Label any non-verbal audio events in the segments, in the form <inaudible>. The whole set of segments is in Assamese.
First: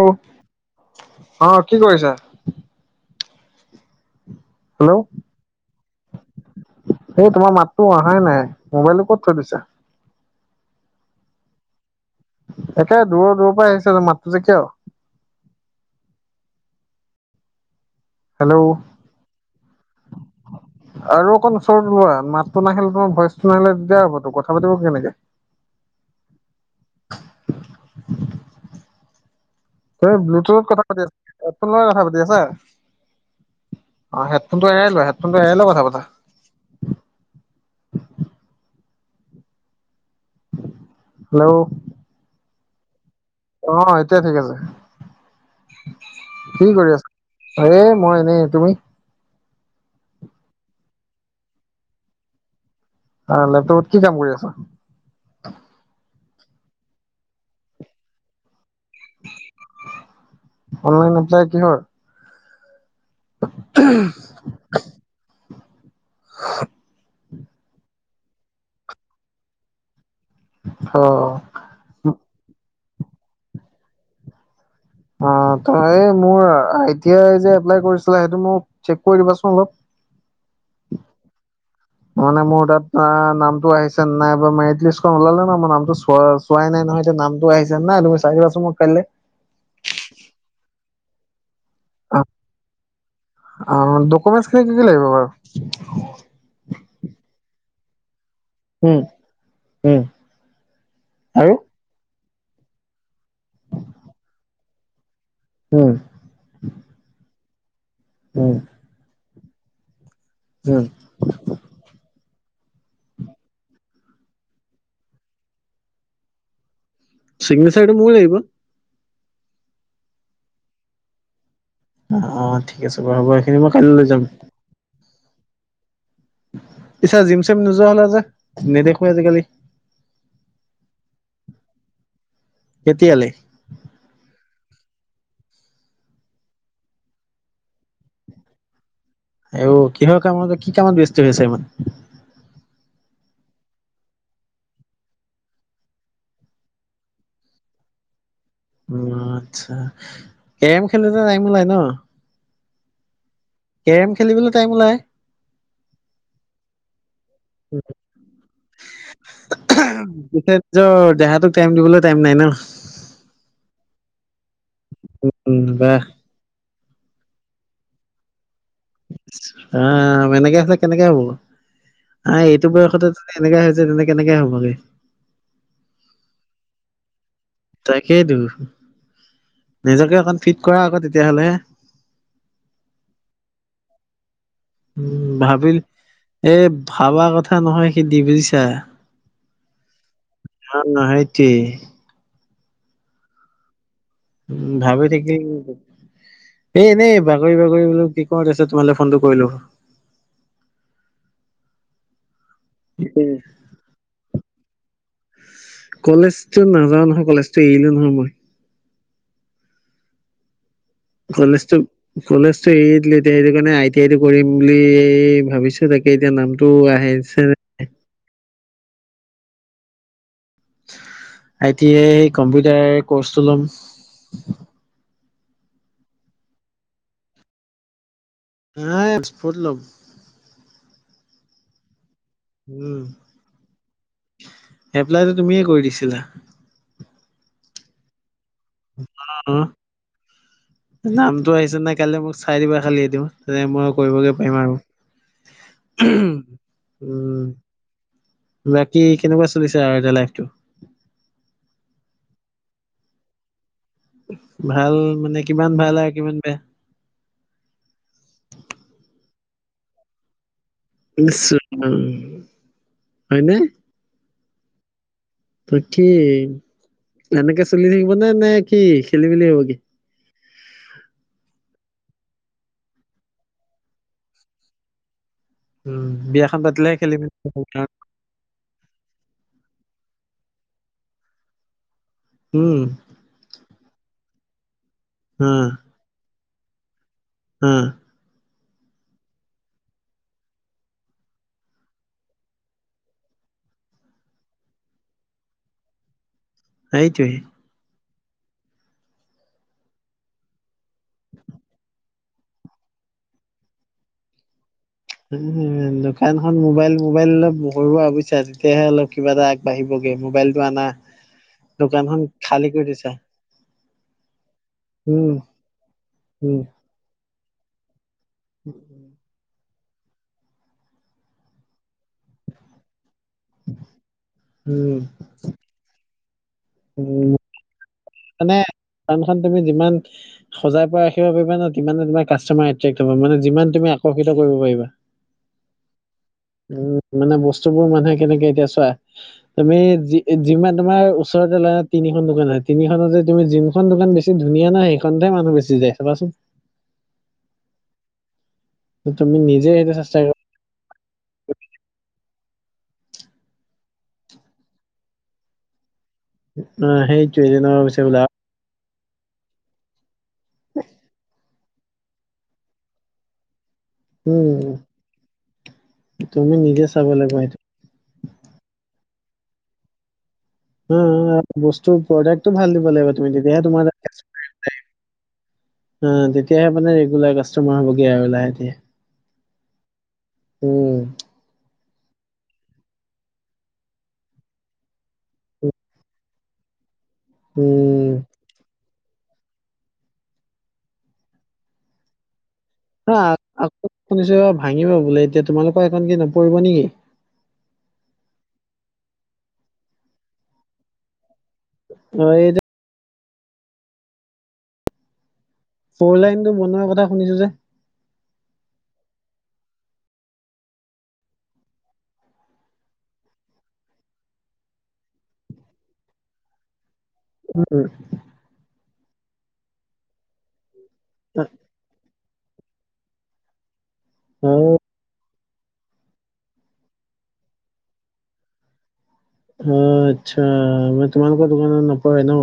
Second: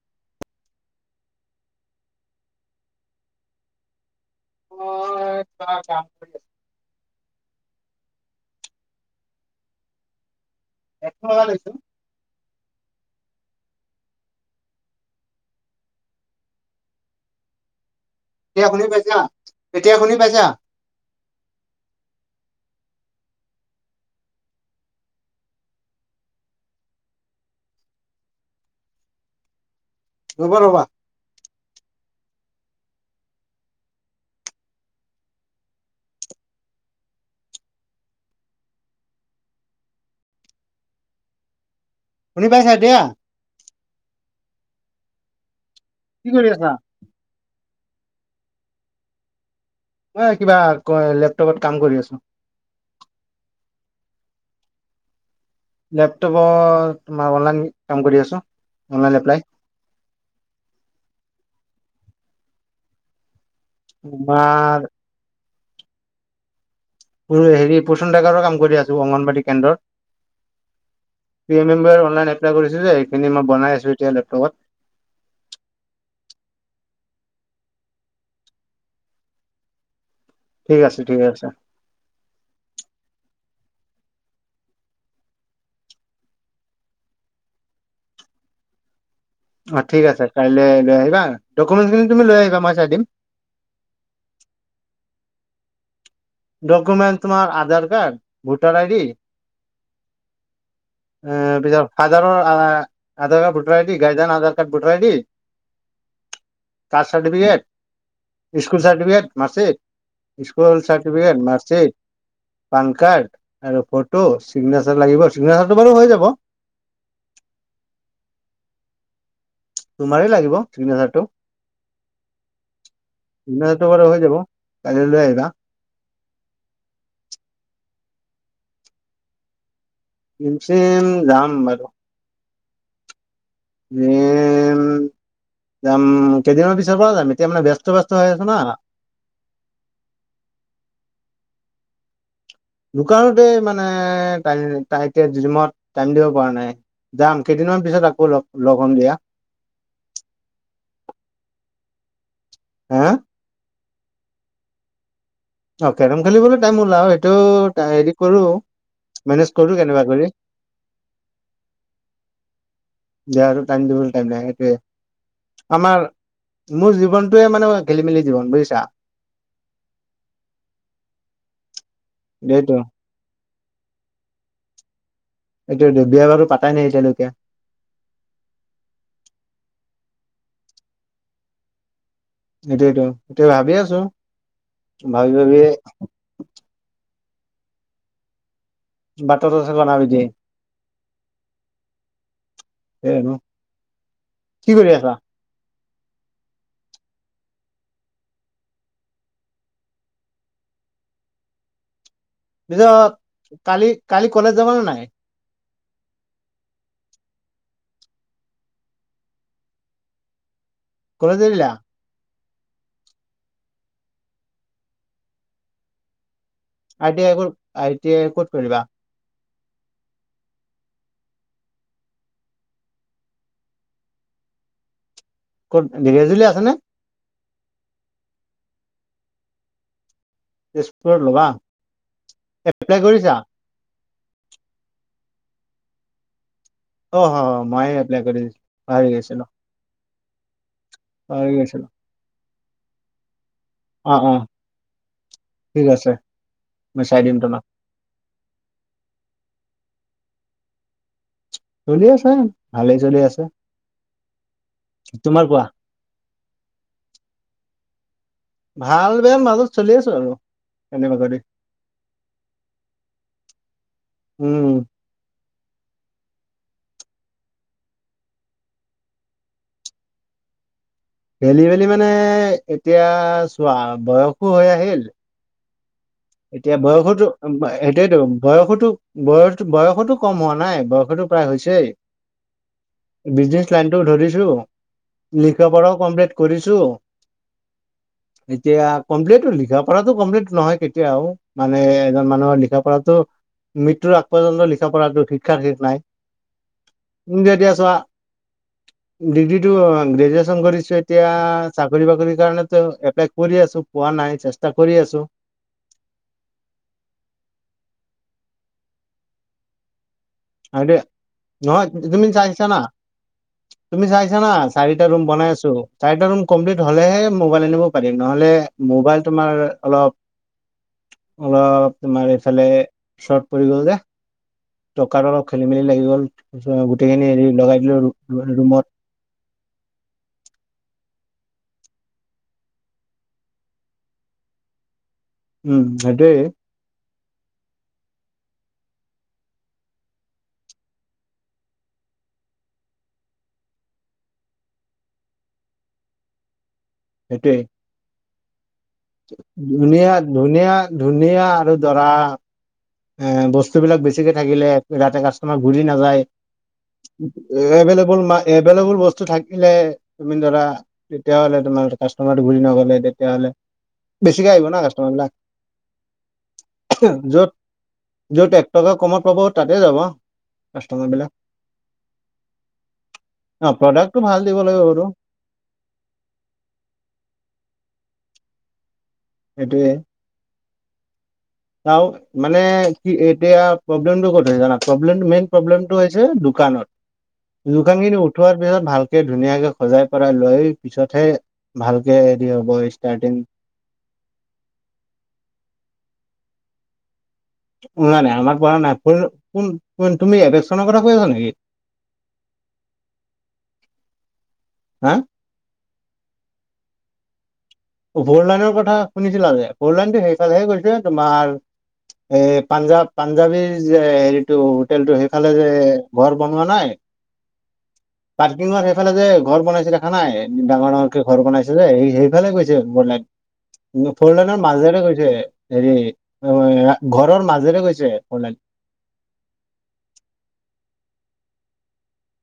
আহ। অ, কি কৰিছা? হেল্ল'। মই কিবা কাম কৰি আছো এই তোমাৰ মাত তো অহাই নাই, মোবাইলো ক'ত থৈ দিছে? <unintelligible> একে দূৰৰ-দূৰৰ পৰা আহিছে মাতটো যে কিয়? এতিয়া হেল্ল' শুনি পাইছো, এতিয়া শুনি পইচা, আৰু অকণ ওচৰতোলোৱা। মাতটো নাখিলে তোমাৰ ভইচটো নাহিলে, তেতিয়া হ'ব তো কথা পাতিব কেনেকে। <unintelligible> এই ৰ'বা ব্লুটুথত ৰ'বা কথা পাতি আছা, হেডফোঁত কথা পাতি আছো। অ হেডফোনটো এৰাই লোৱা, হেডফোনটো এৰাই লোৱা কথা পতা। <unintelligible> হেল্ল'। শুনি পাইছা দিয়া। অ এতিয়া ঠিক আছে। কি কৰি আছা? হে মই এনেই তুমি মই কিবা লেপটপত কাম কৰি আছো। অ, লেপটপত কি কাম কৰি আছো? লেপটপৰ তোমাৰ অনলাইন কাম কৰি আছো। অনলাইন এপ্লাই অনলাইন এপ্লাই কিহৰ? বা <unintelligible> হেৰি পচন্দাটেকাৰোৰ কাম কৰি আছো, অংগনবাদী অ কেন্দ্ৰৰ। <unintelligible> অলন এপ্লাই কৰিছো যে এইখিনি মই বনাই আছো এতিয়া লেপটপত। অ তই মোৰ আই টি আই যে এপ্লাই কৰিছিল, সেইটো মোক চেক কৰি দিবাচোন অলপ। ঠিক আছে, ঠিক আছে। মানে মোৰ তাত নামটো আহিছে ন নাই, মেৰিট লিষ্টখন ওলালে ন মোৰ নামটো চোৱা চোৱাই নাই, নামটো আহিছে নে নাই, তুমি চাইলোৱাছো মই কাইলৈ অ ঠিক আছে, কাইলৈ আহিবা। ডকুমেন্টচ খিনি তুমি লৈ আহিবা মই চাই দিম ডকুমেট খিনি কি-কি লাগিব বাৰু। ডকুমেণ্ট তোমাৰ Aadhaar card voter ID, um um এ আৰু পিছ Aadhaar, Aadhaar card, voter ID, গাইদান Aadhaar card voter ID um caste certificate, um school certificate, ম স্কুলৰ um certificate, marksheet PAN card আৰু ফটো, চিগনেচাৰ লাগিব, চিগনেচাৰটো বাৰু হৈ যাব। চিগ্নেচাৰটো মোৰ লাগিব তোমাৰ লাগিব চিগনেচাৰটো। অ ঠিক আছে বাৰু হ'ব। এইখিনি মই চিগনেচাৰটো বাৰু কাইলৈ হৈ যাম। যাব <unintelligible> পিছত জিম-চিম নোযোৱা হ'লা যে, নেদেখো আজিকালি। জিম-চিম যাম বাৰু কেতিয়ালৈ? <unintelligible> যাম, কেইদিনমান পিছৰ পৰা যাম, এতিয়া মানে ব্যস্ত ব ব্যস্ত হৈ আছ না। আঁইও, কিহৰ কামৰ, কি কামত ব্যস্ত হৈ হৈছে ইমান? ডুকানোতে মানে এতিয়া জিমত টাইম দিব পৰা নাই। যাম। কেইদিনমান পিছত আকৌ অপ উম আচ্ছা, গেম খেলতে টাইম ওলায় ন? হা? কেৰম খেলিবলৈ টাইম ওলায়। অ কেৰম খেলিবলৈ টাইম ওলায়, সেইটো হেৰি কৰো। মেনেজ কৰো কেনেবা কৰি নিজৰ দেহাতোক টাইম দিবলৈ টাইম নাই ন? দেহাটো টাইম দিবলৈ টাইম নাই সেইটোৱে, উম বাহ আমাৰ মোৰ জীৱনটোৱে মানে খেল-মেলি জীৱন বুজিছা? আহ, এনেকে হ'লে কেনেকে হ'ব। আহ, এইটো বয়সতে কেনেকে হৈছে, তেনে কেনেকে হ'বগে। এইটোৱে টো বিয় বাৰু পাতাই নাই এতিয়ালৈকে। তাকেইটো, নিজকে অকণ ফিট কৰা আকৌ তেতিয়াহলেহে এইটোয়তো এতিয়া ভাবি আছো, উম ভাবি ভাবি ভাবিল এ ভাবা কথা নহয় সিদ্ধি বুজিছা। বাতটো আছে কণা বিধি। <unintelligible> <unintelligible> কি উম। কৰি ভাবি আছা থাকি এ এনেই ভাগৰি ভাগৰি বোলো কি কৰো দেছো, তোমালৈ ফোনটো কৰিলো। <unintelligible> পিছত কালি-কালি কলেজ যাব ন নাই? কলেজটো নাযাও নহয়, কলেজটো এৰিলো নহয় মই। কলেজ এৰিলা কলেজটো কলেজটো এৰি দিলো, এতিয়া সেইটো কাৰণে আই টি আই টো কৰিম বুলি ভাবিছো তাকে এতিয়া নাম আ টি আই কত, আই টি আই ক'ত কৰিবা? আইটি আই কম্পিউটাৰ কৰ্চটো লম। ক'ত ঢেঁকীয়াজুলি আছেনে? নাই <unintelligible> তেজপুৰ লোবা? উম। এপ্লাইটো তুমিয়ে কৰি দিছিলা। অ হয়, মই এপ্লাই কৰি দিছো। অ নামটো পাহৰি আহিছে গৈছিলো নাই, কাইলৈ মোক চাই দিবা খালি এইটো। তে মই অ কৰিবগৈ অ পাৰিম আৰু। ঠিক আছে মই চাই দিম উম তোমাক বাকী কেনেকুৱা চলিছে লাইটো। চলি আছে, ভালেই চলি আছে। ভাল মানে, তোমাৰ কোৱা কিমান ভাল আৰু কিমান বেয়া ভাল বেয়া মাজত চলি আছো আৰু। কেনেবা কৰি <unintelligible> হয়নে? উম। ত কি, এনেকে চলি থাকিব নে, নে কি? খেলি মেলি হব কি? খেলি-মেলি মানে এতিয়া চোৱা বয়সো হৈ আহিল, উম বিয়াখন এতিয়া পাতিলেহে খেলি বয়সতো মেলি হ'ব কাৰণ। সেইটোয়ো বয়সতো বয়স বয়সতো কম হয় নাই বয়ষতো প্ৰায় হৈছে, উম বিজনেচ লাইনতটোও ধৰিছো লিখা পঢ়াও কমপ্লিট কৰিছো। উম। এতিয়া কমপ্লেনটো লিখা পৰাতো কমপ্লেইনটো নহয় কে এতিয়াও মানে এজন মানুহৰ লিখা পঢ়াতো মৃত্যুৰ আগপৰ্যন্ত লিখা পঢটো শিক্ষাৰ শেষ নাই। সেইটোৱে তুমি এতিয়া চোৱা ডিগ্ৰীটো গ্ৰেজুৱেচন কৰি এতিয়া চাকৰি বাকৰি কাৰণো এপ্লাই কৰি আছো। পোৱা নাই চেষ্টা কৰি আছো। উম দোকানখন, মোবাইল-মোবাইল অলপ ব <unintelligible> তেতিয়াহে অলপ কিবা এটা আগবাঢ়িব মোবাইলটো আনা, আৰু দে- নহয় দোকানখন তুমি চাইছা খালী না কৰি দিছা। তুমি চাইছা না, চাৰিটা ৰুম উম বনাই আছো। চাৰিটা ৰুম উম কমপ্লিট হলেহে মোবাইল আনিব পাৰিম, নহলে মোবাইল তোমাৰ অলপ-অলপ তোমাৰ এইফালে শৰ্ট পৰি গ'ল যে। উম টকাটো অলপ খেলি-মেলি লাগি গ'ল, গোটেইখিনি উম হেৰি লগাই দিলো ৰু- মানে ৰুমত দোকানখন তুমি যিমান সজাই ৰাখিব পাৰিবা ন, <unintelligible> তমাৰ কাষ্টমাৰ এট্ৰেক্ট হব মানে যিমান তুমি আকৰ্ষিত কৰিব পাৰা। উম। সেইটোৱে। মানে বস্তু বোৰ মানুহে কেনেকে এতিয়া চোৱা, তুমি যিমান তোমাৰ ওচৰতে লৰা তিনি তিনিখন দোকান হয়, তিনিখনত যে তুমি যোনখন দোকান বেছি ধুনীয়া নাই সেইখনতে মানুহ বেছি যায় চাবাচোন। সেইটোৱে। তুমি নিজে সেইটো চেষ্টা কৰা ধুনীয়া-ধুনীয়া-ধুনীয়া আৰু দৰা এ বস্তুবলাক বেছিকে থাকিলে, যাতে কাষ্টমাৰ ঘূৰি নাযায়। অ সেইটোৱে যেনেকুৱা কৈছে এভলেবল বোলা ম এভলেবল বস্তু থাকিলে, তুমি ধৰা তেতিয়াহলে তোমাৰ কাষ্টমাৰটো ঘূৰি নগলে তেতিয়াহলে। বেছিকে উম আহিব ন কাষ্টমাৰ তুমি নিজে চাব বিলাক। লাগিব য'ত সেইটো যত এক টকা কমত পাব তাতে যাব। উম কাষ্টমাৰ উম বিলাক বস্তু প্ৰডাক্টটো ভাল দিব লাগিব তুমি, তেতিয়াহে ন তোমাৰ অ প্ৰডাক্টটো ভাল দিব লাগিব বাৰু তেতিয়াহে মানে ৰেগুলাৰ কাষ্টমাৰ হবগে আৰু লাহে সেইটোৱে। উম। মানে কি এতিয়া প্ৰব্লেমটো কত জান, প্ৰব্লেম মেইন প্ৰব্লেমটো হৈছে দোকান ত, উম দোকানখিনি উঠোৱাৰ পিছত ভাল ধুনীয়াকে সজাই পৰাই লৈ পিছতহে ভালকে হ'ব হা ষ্টাৰ্টিং আকৌ শুনিছো ভাঙিব বোলে, এতিয়া তোমালোকৰ এখন কি নপৰিব নেকি? নাই নাই আমাক পৰা নাই, কোন তুমি এবেকনৰ কথা কৈ আছা নেকি? অ এইটো হা? ফলাইনটো বোনৱা কথা শুনিছো যে। ফৰলাইনৰ কথা শুনিছিলা যে, ফৰলাইনটো সেইফালেহে গৈছে তোমাৰ এই পাঞ্জাৱ-পাঞ্জাবীৰ যে হেৰিটো হোটেলটো সেইফালে যে ঘৰ বনোৱা নাই। পাৰ্কিঙত সেইফালে যে ঘৰ বনাইছিল দে খ নাই। ডাঙৰ-ডাঙৰকে ঘৰ অ বনাইছে যে, সেইফালে গৈ ফৰলেৰ মাজ গৈছে হেৰি, ঘৰৰ মাজেৰে গৈছে ফৰ্লাইন অ' আচ্ছা মই তোমালোকৰ দোকানত নপৰে ন।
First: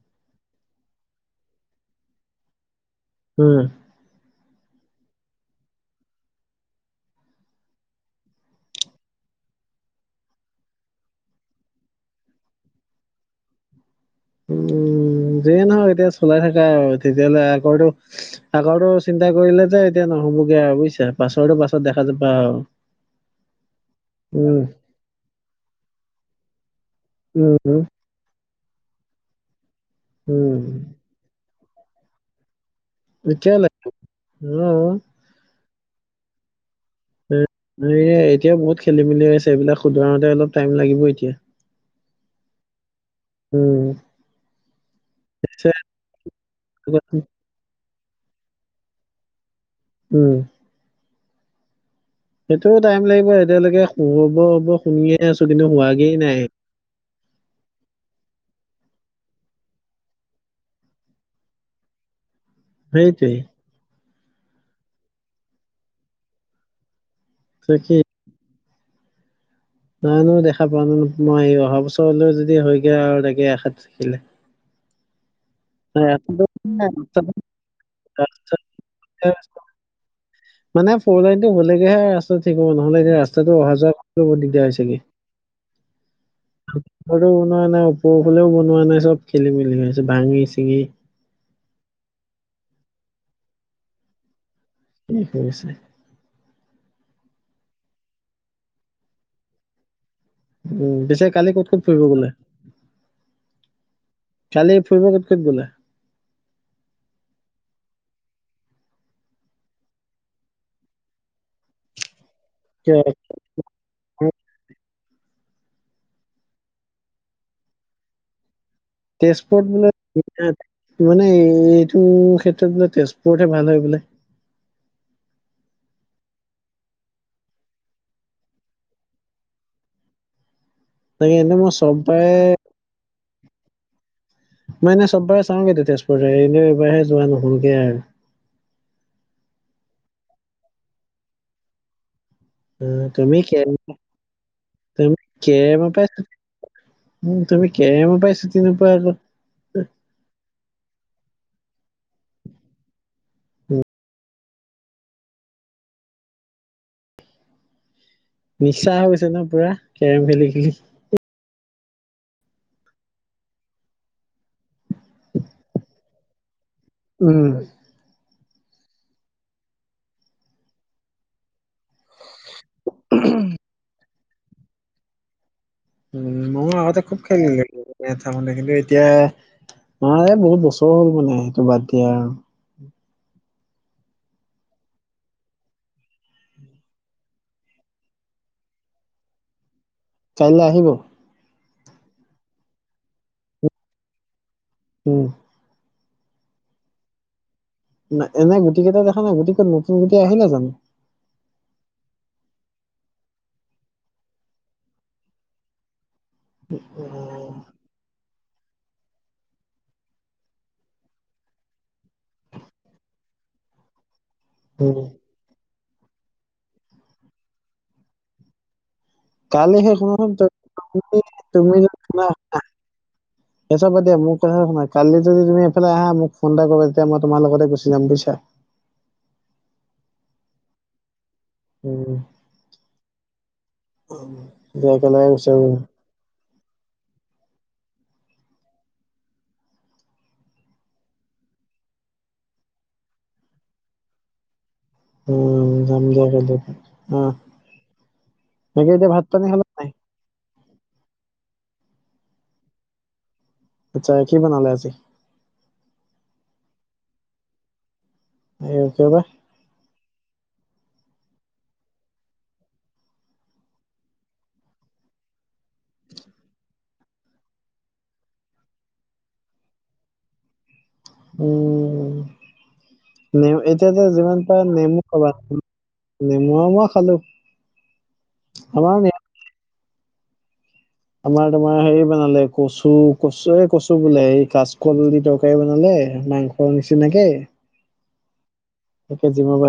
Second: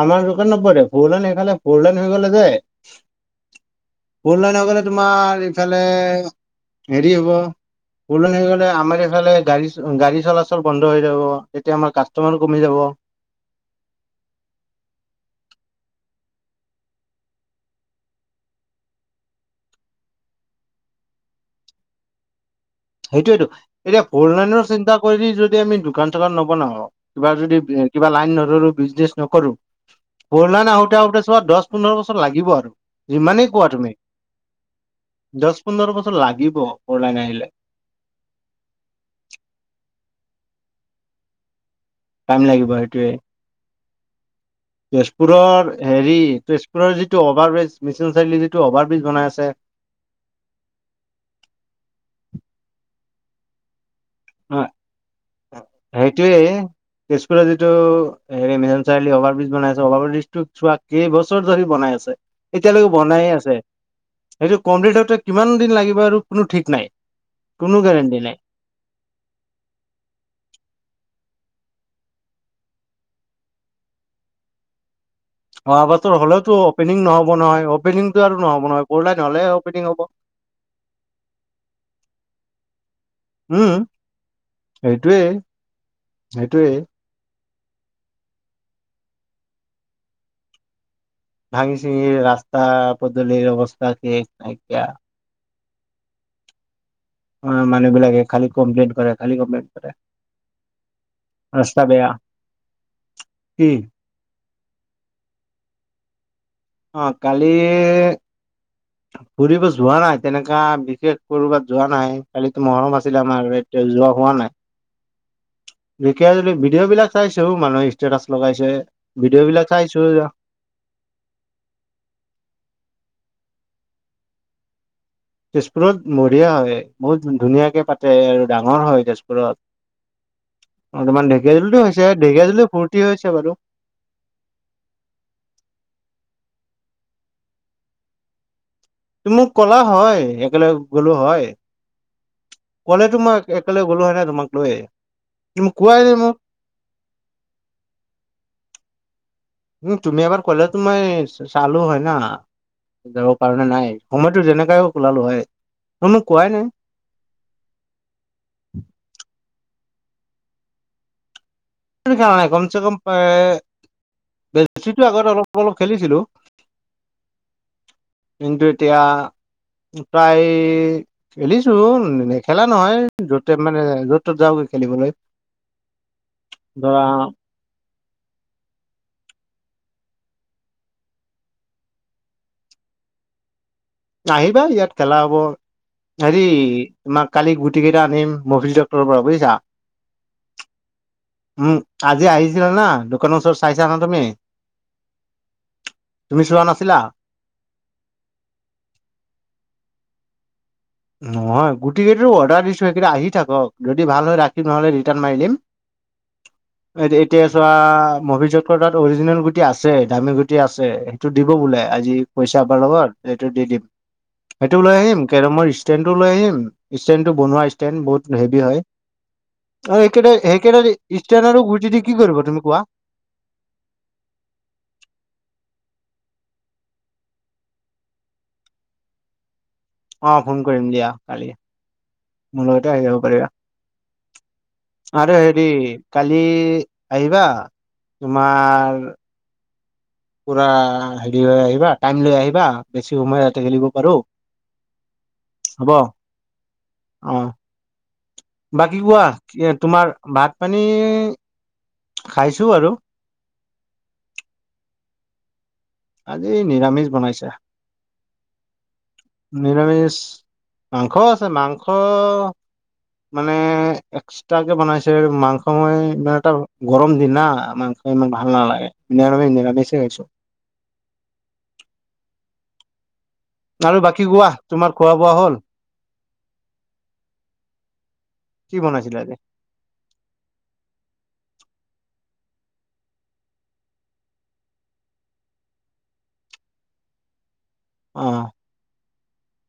আমাৰ দোকানৰ নপৰে বৰলাইন বৰলাইন হৈ গ'লে যে উম। বৰলাইন হৈ গ'লে তোমাৰ ইফালে হেৰি হ'ব। বৰলাইন হৈ গ'লে আমাৰ এইফালে গাড়ী গাড়ী চলাচল বন্ধ হৈ যাব। তেতিয়া আমাৰ কাষ্টমাৰো কমি যাব। অ উম উম, যিয়ে নহক এতিয়া চলাই থাকা আৰু তেতিয়াহলে আগো আগটো চিন্তা কৰিলে যে এতিয়া নহয় নহ'বগে আৰু বুজিছে, পাছৰো পাছত দেখা যাবা আৰু। সেইটোয়টো, এতিয়া উম ফৰ্লাইনৰ চিন্তা কৰি যদি আমি দোকান চোকান নবনাও, কিবা উম যদি উম কিবা লাইন নধৰু। মিচ নকৰো উম বৰলাইন আহোতে আহোতে চোৱা দহ পোন্ধৰ বছৰ লাগিব আৰু যিমানেই কোৱা তেতিয়াহ'লে তুমি অ দহ পোন্ধৰ বছৰ লাগিব বৰলাইন আহিলে। এই এতিয়া বহুত খেলি মেলি আছে। এইবিলাক শুধাৰুতে অলপ টাইম লাগিব। এতিয়া টাইম লাগিব এইটো উম, পিছে তেজপুৰৰ হেৰি তেজপুৰৰ যিটো এনেকুৱা- অভাৰ ব্ৰিজ মিচন চাৰিআলিত যিটো অভাৰব্ৰিজ বনাই আছে। উম। সেইটোও টাইম লাগিব। এতিয়ালৈকে হ'ব হ'ব শুনিয়ে আছো। কিন্তু হোৱাগেই নাই। হেইটোৱে তেজপুৰৰ যিটো হেৰি মিছন চাৰআলি অভাৰ ব্ৰিজ বনাইছে অভাৰ ব্ৰিজটোক চোৱা কেইবছৰ ধৰি বনাই আছে। এতিয়ালৈকে বনাইে সেইটোৱে আছে, সেইটো কমপ্লিট কিমান দিন লাগিব আৰু কোনো ঠিক নাই কোনো গেৰেণ্টি নাই। নাই নহ দেখা পাওঁ নে মই অহা বছৰলৈ যদি হৈগে আৰু তাকে আষাৰ থাকিলে। অহ নাই, বাৰটো ৰাস্তাটো হলেওতো নাই, অপেনিং নহ'ব ৰাস্তাটো- নহয় অপেনিংতটো আৰু ৰাস্তাটো নহ'ব নহয় বৰলাইন হলেহ অপেনিং হ'ব। মানে ফ'ৰ লাইন টো হ'লেগেহে ৰাস্তাটো ঠিক হ'ব, নহ'লে এনে ৰাস্তাটো অহা যোৱা কৰিব দিগদাৰ হৈছেগে। হেইটোৱেই ফৰলাইন ওপৰ ফাললেও বনোৱা নাই চ'ব খেলি মেলি হৈছে ভাঙি চিঙি ভাঙি চিঙি ৰাস্তা পদলিৰ অৱস্থা কে কিনো কৰিছে। অ' মানুহ বিলাকে খালি কমপ্লেইন কৰে, খালী কমপ্লেইন কৰে। উম, পিছে কালি ক'ত ক'ত ৰাস্তা ফুৰিব বেয়া গ'লে। কি কালি ফুৰিব ক'ত ক'ত গ'লে। অ' কালি ফুব যোৱা নাই তেনেকা বিশেষ কৰ'বাত যোৱা নাই। কালিতো মহৰম কিয় আছিলে, আমাৰ এতিয়া যোৱা হোৱা নাই। ঢেকিয়াজুলি ভিডিঅ' বিলাক চাইছো মানুহে ষ্টেটাচ লগাইছে। ভিডিঅ' বিলাক তেজপুৰত চাইছো বো মানে এই এইটো ক্ষেত্ৰত বোলে তেজপুৰতহে ভাল হয় বোলে। তেজপুৰত বহিয়া হয় বহুত ধুনীয়াকে পাতে আৰু ডাঙৰ হয়, তেজপুৰত। <inaudible> অলমান এনে মই ঢেকীয়াজুলিত হৈছে, চববাৰে ঢেকীয়াজল ফূৰ্তি হৈছে বাৰু। মই এনেই চবাৰে চাওঁ গে তেতিয়া তেজপুৰৰে এনে এইবাৰহে যোৱা নহলগে আৰু। তুমি মোক ক'লা হয়, একেলগ গ'লো হয়। অ' ক'লেতো মই তুমি কে একেলগে গ'লো হয় না তোমাক লৈ তুমি তুমি কেৰে ম কোৱাই পাই নাই মোক উম, তুমি কেৰেম পৰা চুতি নোুপোৱা আৰু উম, তুমি এবাৰ ক'লেতো মই চালো হয় ন। যাবৰ পাৰণে নাই, সময়তো যেনেকাই ওলালো হয়। তই কো কোৱাই নাই। <unintelligible> নিচা হৈছে ন পুৰা? কেৰম খেলি-খেলি <unintelligible> কমচে কম <unintelligible> আগতে অলপ অলপ খেলিছিলো উম। কিন্তু এতিয়া তাই খেলিছো, নেখেলা নহয়। য'তে মানে য'ত ত'ত যাওঁ গৈ খেলিবলৈ উম, মই আগতে ধৰা খুব খেলালে। তাৰ মানে কিন্তু এতিয়া ম এই বহুত বছৰ হ'ল মানে, এতিয়া বাদ দিয়া আৰু। আহিবা ইয়াত খেলা হ'ব। হেৰি তোমাক কালি গুটি কেইটা আনিম মই অফিচৰ পৰা বুজিছা। কাইলৈ আহিব। উম, আজি আহিছিলা না দোকানৰ ওচৰত চাইছা ন তুমি। বৌহ তুমি চোৱা নাছিলা? ন এনে গুট কেইটা দেখা নাই গুটি কত নতুন গুটি আহিলে জানো। নহয় গোটেইকেইটা অৰ্ডাৰ দিছো, সেইকেইটা আহি থাকক। যদি ভাল হৈ ৰাখিম নহ'লে ৰিটাৰ্ণ মাৰি দিম। এ এতিয়া চোৱা মভিজতকৰ তাত অৰিজিনেল গুটি আছে, দামী গুটি আছে। সেইটো দিব বোলে। আজি পইচা আবাৰ লগত এইটো দি দিম সেইটো লৈ উম, আহিম, কেৰমৰ ষ্টেণ্টো লৈ আহিম, ষ্টেণ্ডটো বনোৱা ষ্টেণ বহুত হেভি হয়। কালি শেষ আৰু সেইকেইটা মুহূৰ্তত সেইকেইটা <unintelligible> শুনাচোন ষ্টেণ্ড আৰু তুমি গুটি দি কি কৰিব তুমি কোৱা সেই চবা দিয়া। মোৰ কথা শুনা কালি যদি তুমি এইফালে আহা মোক ফোন এটা কৰিব, তেতিয়া মই তোমাৰ লগতে গুচি যাম বুজিছা। অ ফোন কৰিম দিয়া কালি। উম, মোৰ লগতে আহ যাব পাৰিবা। দিয়া একেলগে আৰু গুচি হেৰি আহিম কালি আহিবা। তোমাৰ পুৰা হেৰি হৈ আহিবা টাইম লৈ আহিবা, বেছি সময়য়াতে খেলিব পাৰো। উম। হ'ব যাম অ দিয়া। আহ বাকী কোৱা, তোমাৰ ভাত পানী খাইছোঁ আৰু। আচ্ছা, কি বনালে আজি? আজি নিৰামিষ বনাইছে। এই কিয় বা নিৰামিষ মাংস আছে, মাংস মানে এক্সট্ৰাকে বনাইছে। মাংস মই মান এটা গৰম দিন না মাংস ইমান ভাল নালাগে। নিৰামিষ নিৰামিষ খাইছো। উম। নেম আৰু এতিয়াত বাকী যিমান কোৱা পাৰে তোমাৰ নেমু খোৱা খাব, বোৱা হ'ল নেমু মই খালোঁ। কি বনাইছিল এতিয়া? আমাৰ তোমাৰ হেৰি বনালে কচু-কচু-কচু বোলে এই কাচকলল দি তৰকাৰ বনালে। মাংস নিচিনাকে। অ একে জিম পাৰি